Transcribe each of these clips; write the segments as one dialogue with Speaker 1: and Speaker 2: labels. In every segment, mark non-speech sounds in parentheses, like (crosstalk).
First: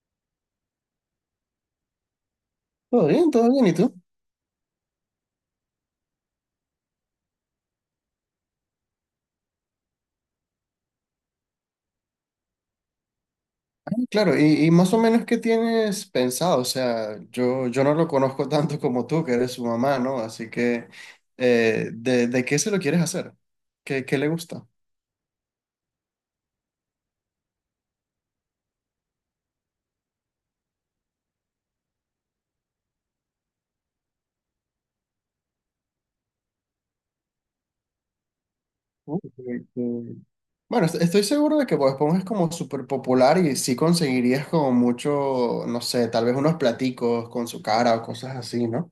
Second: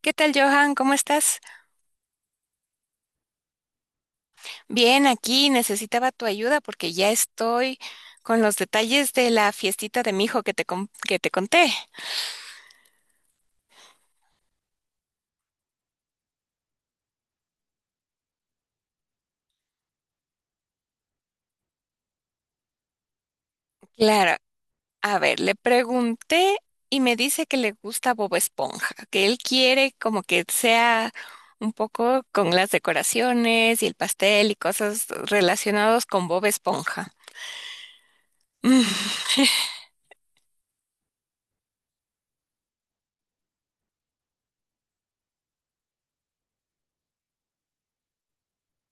Speaker 1: ¿Qué tal, Johan? ¿Cómo estás?
Speaker 2: Todo bien, ¿y tú?
Speaker 1: Bien, aquí necesitaba tu ayuda porque ya estoy con los detalles de la fiestita de mi hijo que te conté.
Speaker 2: Claro, y más o menos qué tienes pensado, o sea, yo no lo conozco (laughs) tanto como tú, que eres su mamá, ¿no? Así que, ¿de qué se lo quieres hacer? ¿Qué le
Speaker 1: Claro,
Speaker 2: gusta?
Speaker 1: a ver, le pregunté y me dice que le gusta Bob Esponja, que él quiere como que sea un poco con las decoraciones y el pastel y cosas relacionados con Bob Esponja. (laughs) Mm.
Speaker 2: Uh, que- que- Bueno, estoy seguro de que Bob Esponja es como súper popular y sí conseguirías como mucho, no sé, tal vez unos platicos con su cara o cosas así, ¿no?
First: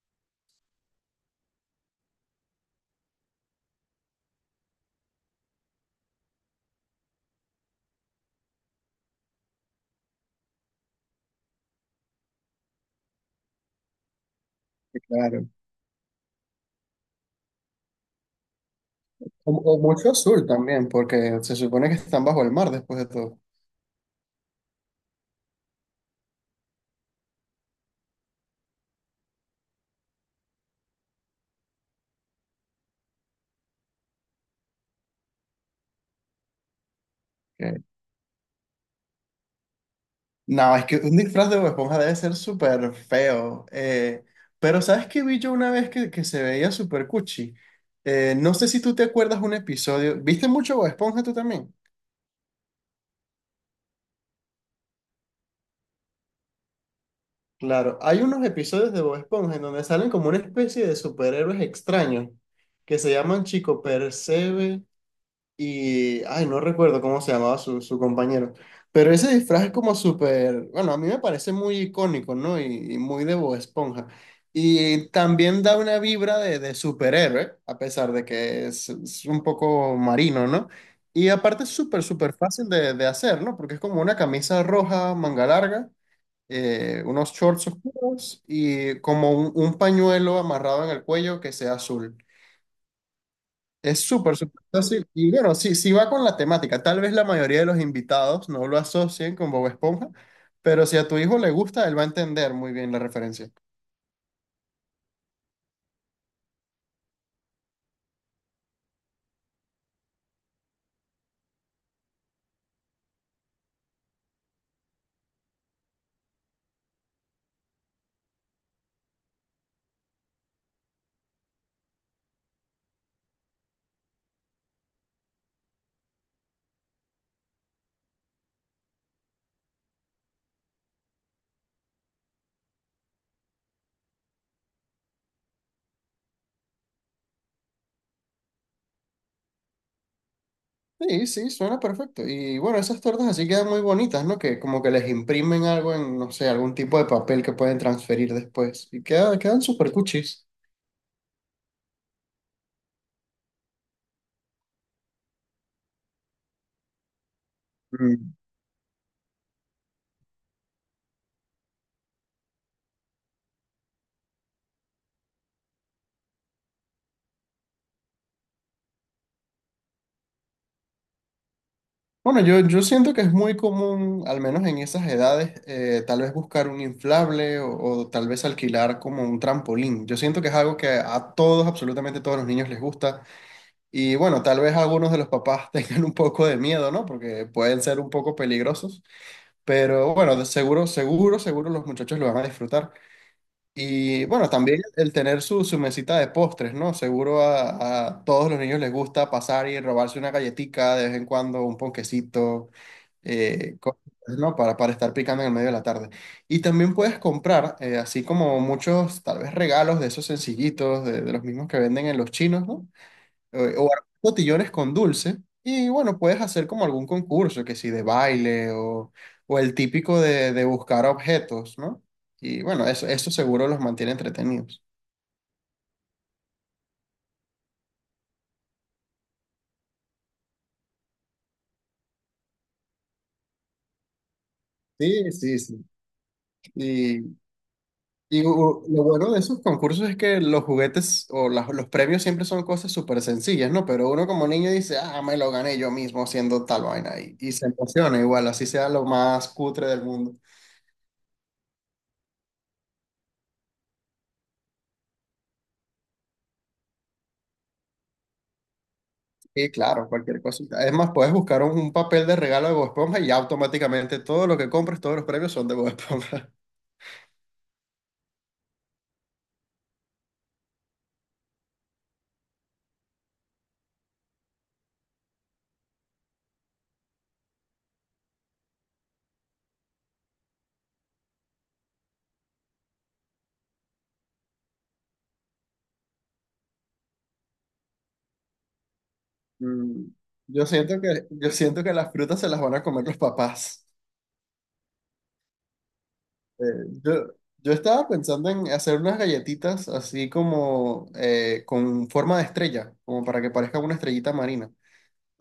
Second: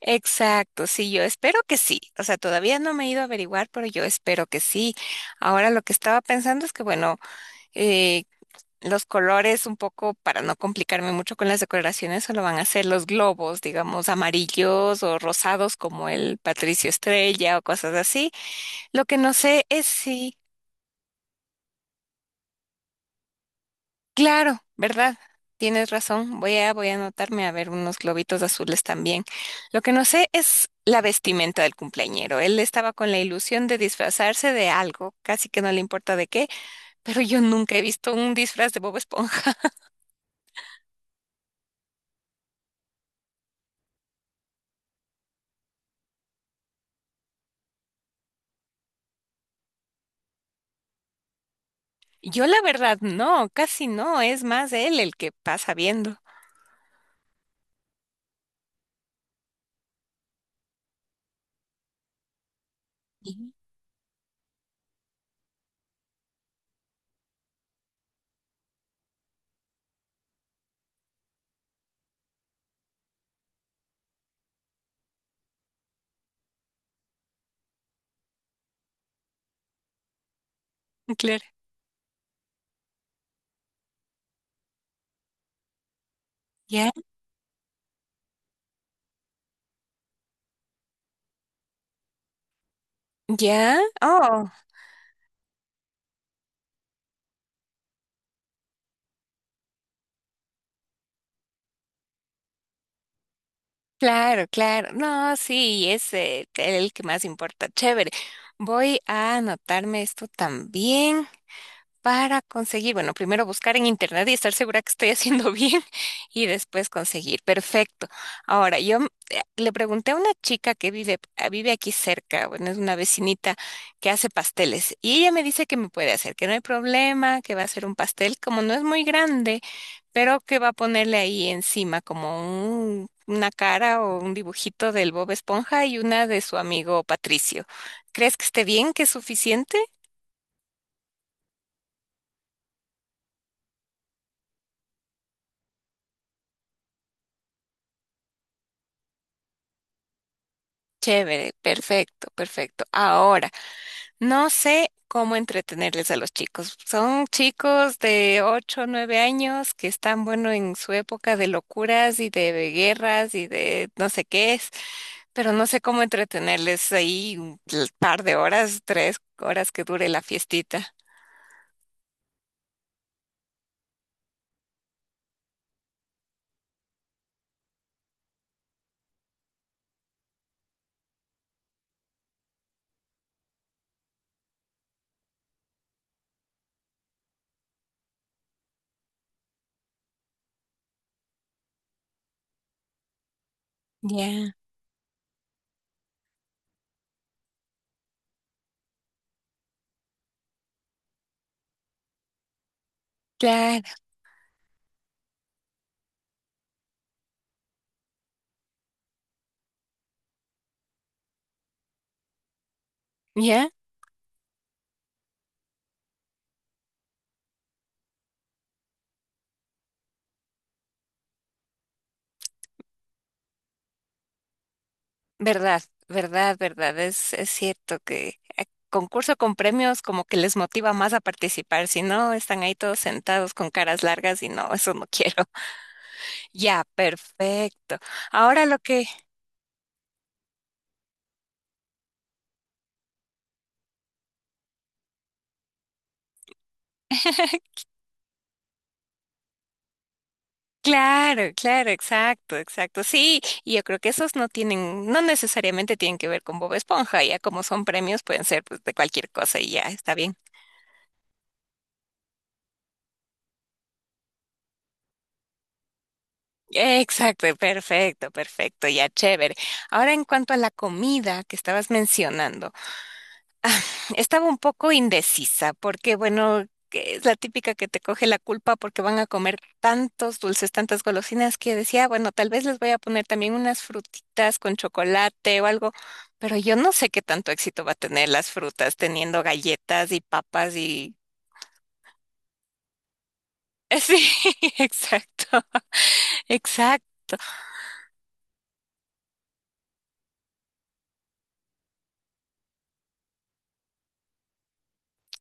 Speaker 1: Exacto, sí, yo espero que sí. O sea, todavía no me he ido a averiguar, pero yo espero que sí. Ahora lo que estaba pensando es que, bueno, eh, los colores un poco, para no complicarme mucho con las decoraciones, solo van a ser los globos, digamos, amarillos o
Speaker 2: Claro.
Speaker 1: rosados como el Patricio Estrella o cosas así. Lo que no
Speaker 2: O,
Speaker 1: sé
Speaker 2: o
Speaker 1: es
Speaker 2: mucho
Speaker 1: si,
Speaker 2: azul también, porque se supone que están bajo el mar después de todo.
Speaker 1: claro, ¿verdad? Tienes razón, voy a anotarme a ver unos globitos azules también. Lo que no sé es la vestimenta del cumpleañero. Él estaba con la ilusión de disfrazarse de algo, casi que no le importa de qué, pero yo nunca he
Speaker 2: Que-
Speaker 1: visto un disfraz de Bob Esponja.
Speaker 2: No, es que un disfraz de Bob Esponja debe ser súper feo. Pero ¿sabes qué vi yo una vez que se veía súper cuchi? No sé si tú te acuerdas un episodio. ¿Viste mucho Bob Esponja tú también?
Speaker 1: Yo la verdad no, casi no, es más él el que pasa viendo.
Speaker 2: Claro, hay unos episodios de Bob Esponja en donde salen como una especie de superhéroes extraños que se llaman
Speaker 1: Ujú.
Speaker 2: Chico Percebe. Y, ay, no recuerdo cómo se llamaba su compañero. Pero ese disfraz es como súper, bueno, a mí me parece muy icónico, ¿no? Y muy de Bob Esponja. Y también da una vibra de superhéroe, a pesar de que es un poco marino, ¿no? Y
Speaker 1: Claro.
Speaker 2: aparte es súper, súper fácil de hacer, ¿no? Porque es como una camisa roja, manga larga,
Speaker 1: ¿Ya?
Speaker 2: unos shorts oscuros y como un pañuelo amarrado en el cuello que sea azul.
Speaker 1: ¿Ya?
Speaker 2: Es súper,
Speaker 1: Oh,
Speaker 2: súper fácil. Y bueno, sí, sí va con la temática. Tal vez la mayoría de los invitados no lo asocien con Bob Esponja, pero si a tu hijo le gusta, él va a entender muy bien la referencia.
Speaker 1: claro, claro. No, sí, es el que más importa. Chévere. Voy a anotarme esto también, para conseguir, bueno, primero buscar en internet y estar segura que estoy haciendo (laughs) bien y después conseguir. Perfecto. Ahora, yo le pregunté a una chica que vive aquí cerca, bueno, es una vecinita que hace pasteles y ella me dice que me puede hacer, que no hay problema, que va a hacer un pastel, como no es muy grande, pero que va a ponerle ahí encima como una cara o un dibujito del Bob Esponja y una de su amigo Patricio. ¿Crees que esté bien, que es suficiente?
Speaker 2: Sí, sí, suena perfecto. Y bueno, esas tortas así quedan muy bonitas, ¿no? Que como que les imprimen algo en, no sé, algún tipo de papel que pueden transferir después. Y quedan súper cuchis.
Speaker 1: Chévere, perfecto, perfecto. Ahora, no sé cómo entretenerles a los chicos. Son chicos de 8 o 9 años que están, bueno, en su época de locuras y de guerras y de no sé qué es, pero no sé cómo entretenerles ahí un par de horas, 3 horas que dure la fiestita.
Speaker 2: Bueno, yo siento que es muy común, al menos en esas edades, tal vez buscar un inflable o tal vez alquilar como un trampolín. Yo siento que es algo que a todos, absolutamente todos los niños les gusta. Y bueno, tal vez algunos de los papás (laughs) tengan un poco de miedo, ¿no? Porque pueden ser un poco peligrosos. Pero bueno, de seguro, seguro, seguro los muchachos lo van a disfrutar. Y bueno,
Speaker 1: Ya,
Speaker 2: también el tener su, su mesita de postres, ¿no? Seguro a todos los niños les gusta pasar y robarse una galletica de vez en cuando, un ponquecito eh,
Speaker 1: claro,
Speaker 2: co- ¿no? Para estar picando en el medio de la tarde. Y también puedes comprar, así como muchos, tal vez regalos de esos sencillitos, de los mismos que venden en los chinos, ¿no?
Speaker 1: ya,
Speaker 2: O armar botillones con dulce. Y bueno, puedes hacer como algún concurso, que si de baile o el típico de buscar objetos, ¿no? Y bueno, eso seguro los mantiene entretenidos.
Speaker 1: verdad, verdad, verdad, es cierto que concurso con premios como que les motiva más a participar, si no están ahí todos sentados con caras largas y no, eso no
Speaker 2: Sí,
Speaker 1: quiero.
Speaker 2: sí,
Speaker 1: (laughs) Ya,
Speaker 2: sí.
Speaker 1: perfecto.
Speaker 2: Y
Speaker 1: Ahora lo
Speaker 2: lo
Speaker 1: que,
Speaker 2: bueno de esos concursos es que los juguetes o los premios siempre son cosas súper sencillas, ¿no? Pero uno como niño dice, ah, me lo gané yo mismo haciendo tal vaina y se
Speaker 1: (laughs)
Speaker 2: emociona igual, así sea lo más cutre del mundo.
Speaker 1: Claro, claro, exacto, exacto. Sí, y yo creo que esos no tienen, no necesariamente tienen que ver con Bob Esponja, ya como son premios pueden ser pues, de cualquier cosa y
Speaker 2: Y
Speaker 1: ya
Speaker 2: claro,
Speaker 1: está bien.
Speaker 2: cualquier cosita. Es más, puedes buscar un papel de regalo de Bob Esponja y automáticamente todo lo que compres, todos los premios son de Bob Esponja. (laughs)
Speaker 1: Exacto, perfecto, perfecto, ya chévere. Ahora en cuanto a la comida que estabas mencionando, (laughs) Ah, estaba un poco indecisa porque, bueno, que es la típica que te coge la culpa porque van a comer tantos dulces, tantas golosinas que decía: "Ah, bueno, tal vez les voy a poner también unas frutitas con chocolate o algo, pero yo no sé qué tanto éxito va a tener las frutas teniendo
Speaker 2: Mm.
Speaker 1: galletas y papas y".
Speaker 2: Yo siento que las frutas se las van a comer los papás.
Speaker 1: (laughs) Sí, (laughs) exacto,
Speaker 2: Eh,
Speaker 1: exacto.
Speaker 2: yo, yo estaba pensando en hacer unas galletitas así como con forma de estrella, como para que parezca una estrellita marina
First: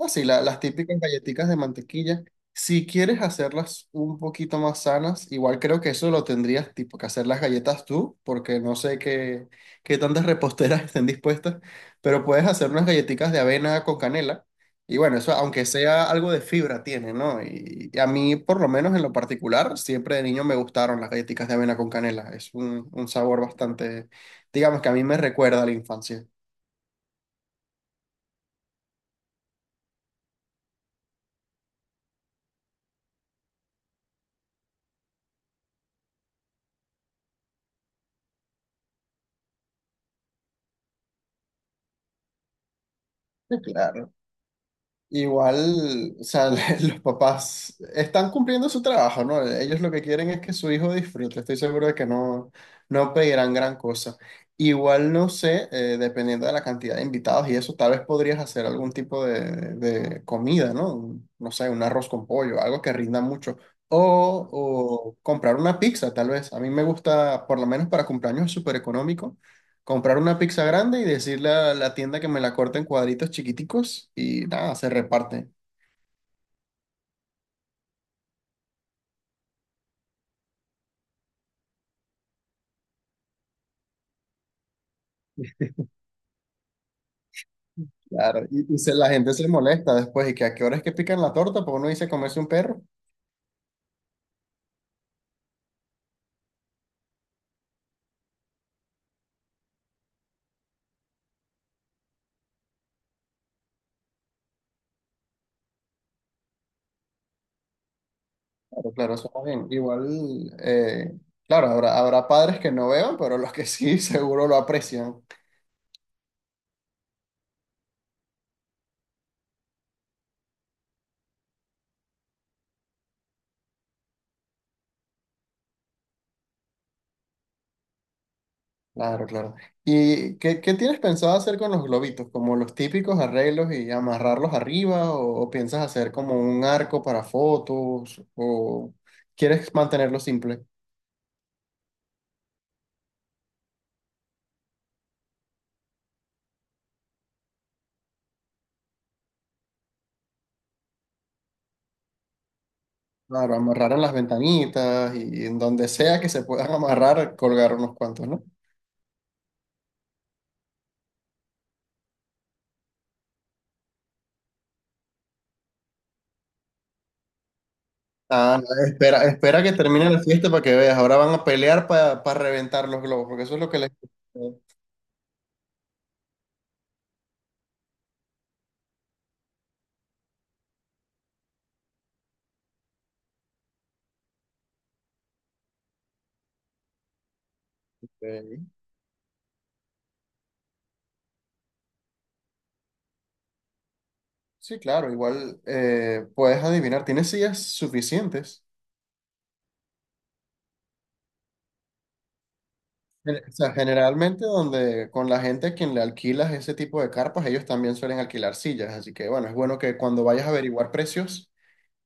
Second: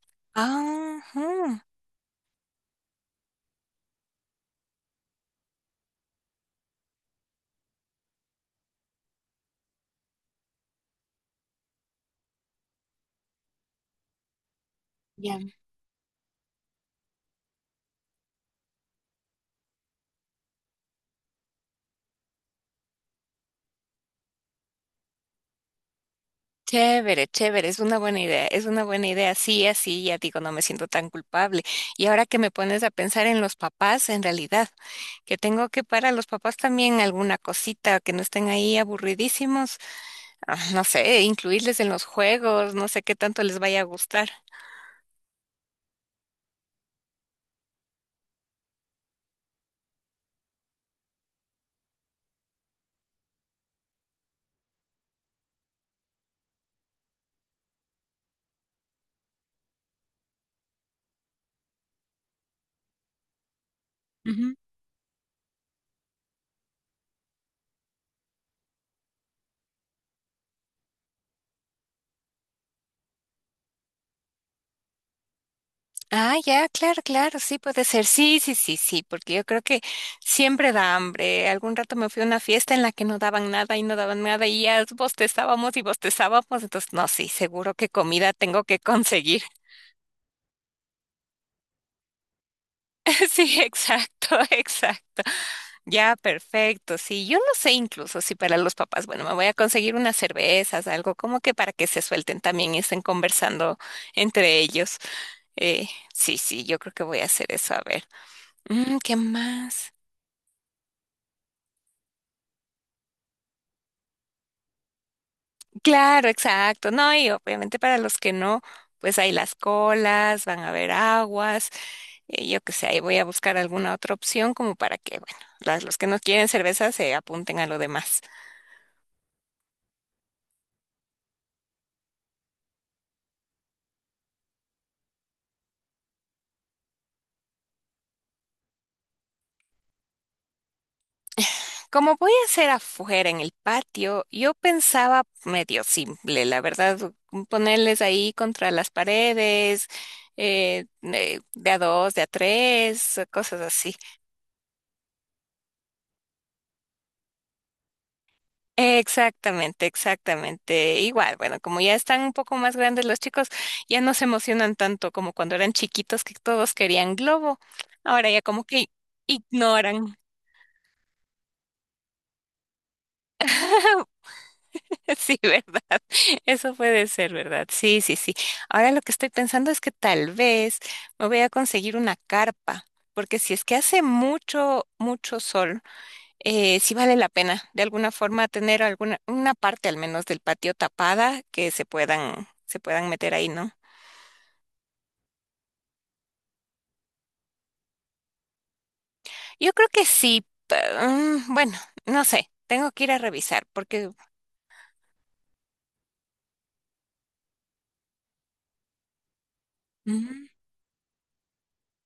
Speaker 2: así las típicas galletitas de
Speaker 1: Ajá.
Speaker 2: mantequilla. Si quieres hacerlas un poquito más sanas, igual creo que eso lo tendrías tipo que hacer las galletas tú, porque no sé qué, qué tantas reposteras (laughs) estén dispuestas, pero puedes hacer unas galletitas de avena con canela. Y bueno, eso
Speaker 1: Ya.
Speaker 2: aunque sea algo de fibra tiene, ¿no? Y a mí, por lo menos en lo particular, siempre de niño me gustaron las galletitas de avena con canela. Es un sabor bastante, digamos que a mí me recuerda a la infancia.
Speaker 1: Chévere, chévere, es una buena idea, es una buena idea. Sí, así ya digo, no me siento tan culpable. Y ahora que me pones a pensar en los papás, en realidad, que tengo que para los papás también alguna cosita, que no estén ahí aburridísimos, ah, no sé, incluirles en los juegos, no sé qué tanto les vaya a
Speaker 2: Claro.
Speaker 1: gustar.
Speaker 2: Igual, o sea, (laughs) los papás están cumpliendo su trabajo, ¿no? Ellos lo que quieren es que su hijo disfrute. Estoy seguro de que no, no pedirán gran cosa. Igual, no sé, dependiendo de la cantidad de invitados y eso, tal vez podrías hacer algún tipo de comida, ¿no? No sé, un arroz con pollo, algo que rinda mucho. O comprar una pizza, tal vez. A mí me gusta, por lo menos para cumpleaños, súper económico comprar una pizza grande y decirle a la tienda que me la corte en cuadritos chiquiticos y nada, se reparte.
Speaker 1: Ah, ya, claro, claro, sí puede ser. Sí, sí, sí, sí, porque yo creo que siempre da hambre. Algún rato me fui a una fiesta en la que no daban nada y no daban nada y ya bostezábamos y bostezábamos. Entonces, no, sí, seguro que comida
Speaker 2: Claro,
Speaker 1: tengo
Speaker 2: y, y
Speaker 1: que
Speaker 2: se- la gente
Speaker 1: conseguir.
Speaker 2: se molesta después y que a qué hora es que pican la torta, porque uno dice comerse un perro.
Speaker 1: (laughs) Sí, exacto, (laughs) exacto. Ya, perfecto. Sí, yo no sé incluso si para los papás, bueno, me voy a conseguir unas cervezas, algo como que para que se suelten también y estén conversando entre ellos. Eh, sí, sí, yo creo que voy a hacer eso. A ver,
Speaker 2: Claro,
Speaker 1: mm,
Speaker 2: claro,
Speaker 1: ¿qué
Speaker 2: eso está bien.
Speaker 1: más?
Speaker 2: Igual, claro, habrá padres que no vean, pero los que sí (laughs) seguro lo aprecian.
Speaker 1: Claro, exacto. No, y obviamente para los que no, pues hay las colas, van a haber aguas, yo qué sé, ahí voy a buscar alguna otra opción como para que, bueno, los que no quieren cerveza se apunten a lo demás.
Speaker 2: Claro, claro. ¿Y qué, qué tienes pensado hacer con los globitos? ¿Como los típicos arreglos y amarrarlos arriba? ¿O piensas hacer como un arco para fotos? ¿O quieres mantenerlo simple?
Speaker 1: Como voy a hacer afuera en el patio, yo pensaba medio simple, la verdad, ponerles ahí contra las paredes, de a dos, de a tres,
Speaker 2: Claro,
Speaker 1: cosas
Speaker 2: amarrar
Speaker 1: así.
Speaker 2: en las ventanitas y en donde sea que se puedan amarrar, colgar unos cuantos, ¿no?
Speaker 1: Exactamente, exactamente. Igual, bueno, como ya están un poco más grandes los chicos, ya no se emocionan tanto como cuando eran chiquitos que todos querían globo. Ahora ya
Speaker 2: Ah,
Speaker 1: como
Speaker 2: no,
Speaker 1: que
Speaker 2: espera, espera que termine
Speaker 1: ignoran.
Speaker 2: la fiesta para que veas. Ahora van a pelear para reventar los globos, porque eso es lo que les...
Speaker 1: (laughs) Sí, ¿verdad? Eso puede ser, ¿verdad? Sí, sí, sí. Ahora lo que estoy pensando es que tal vez me voy a conseguir una carpa, porque si es que hace mucho, mucho sol. Sí vale la pena de alguna forma
Speaker 2: Ok.
Speaker 1: tener una parte al menos del patio tapada que se puedan meter ahí, ¿no?
Speaker 2: Sí, claro, igual puedes adivinar, tienes sillas suficientes.
Speaker 1: Yo creo que sí, bueno, no sé, tengo que ir a
Speaker 2: O
Speaker 1: revisar
Speaker 2: sea,
Speaker 1: porque.
Speaker 2: generalmente donde con la gente a quien le alquilas ese tipo de carpas, ellos también suelen alquilar sillas, así que bueno, es bueno que cuando vayas a
Speaker 1: Ujú.
Speaker 2: averiguar precios,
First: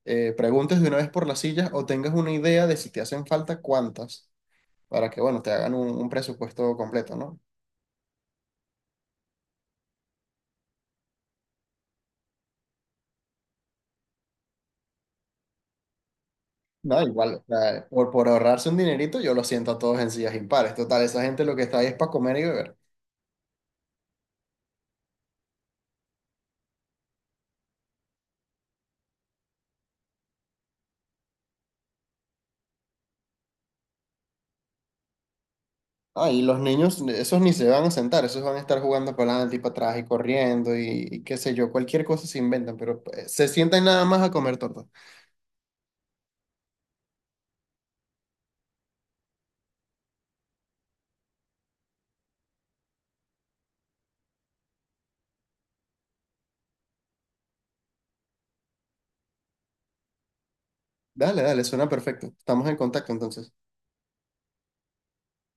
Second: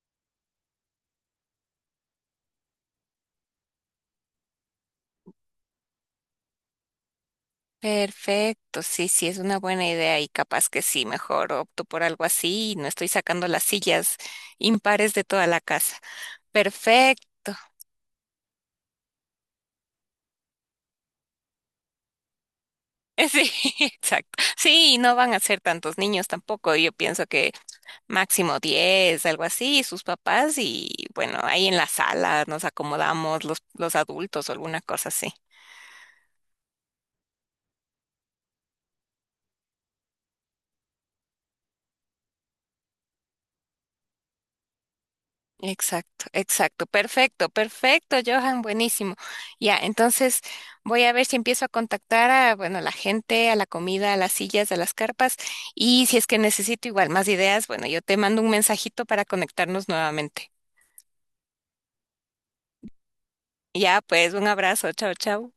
Speaker 2: preguntes de una vez por las sillas o tengas una idea de si te hacen falta cuántas. Para que, bueno, te hagan un presupuesto completo, ¿no?
Speaker 1: Perfecto, sí, sí, es una buena idea y capaz que sí, mejor opto por algo así y no estoy sacando las sillas impares de toda la casa.
Speaker 2: No, igual, o
Speaker 1: Perfecto. (laughs)
Speaker 2: sea, por ahorrarse un dinerito, yo lo siento a todos en sillas impares. Total, esa gente lo que está ahí es para comer y beber.
Speaker 1: Sí, exacto. Sí, y no van a ser tantos niños tampoco. Yo pienso que máximo 10 algo así, y sus papás y bueno, ahí en la sala nos acomodamos los adultos o alguna cosa así.
Speaker 2: Ah, y los niños, esos ni se van a sentar, esos van a estar jugando para adelante y para atrás y corriendo y qué sé yo, cualquier cosa se inventan, pero se sientan nada más a comer torta.
Speaker 1: Exacto, exacto, perfecto, perfecto, Johan, buenísimo. Ya, entonces voy a ver si empiezo a contactar a, bueno, a la gente, a la comida, a las sillas, a las carpas y si es que necesito igual más ideas, bueno, yo te mando un mensajito para conectarnos nuevamente.
Speaker 2: Dale, dale, suena perfecto. Estamos en contacto entonces.
Speaker 1: Ya, pues, un abrazo, chao, chao.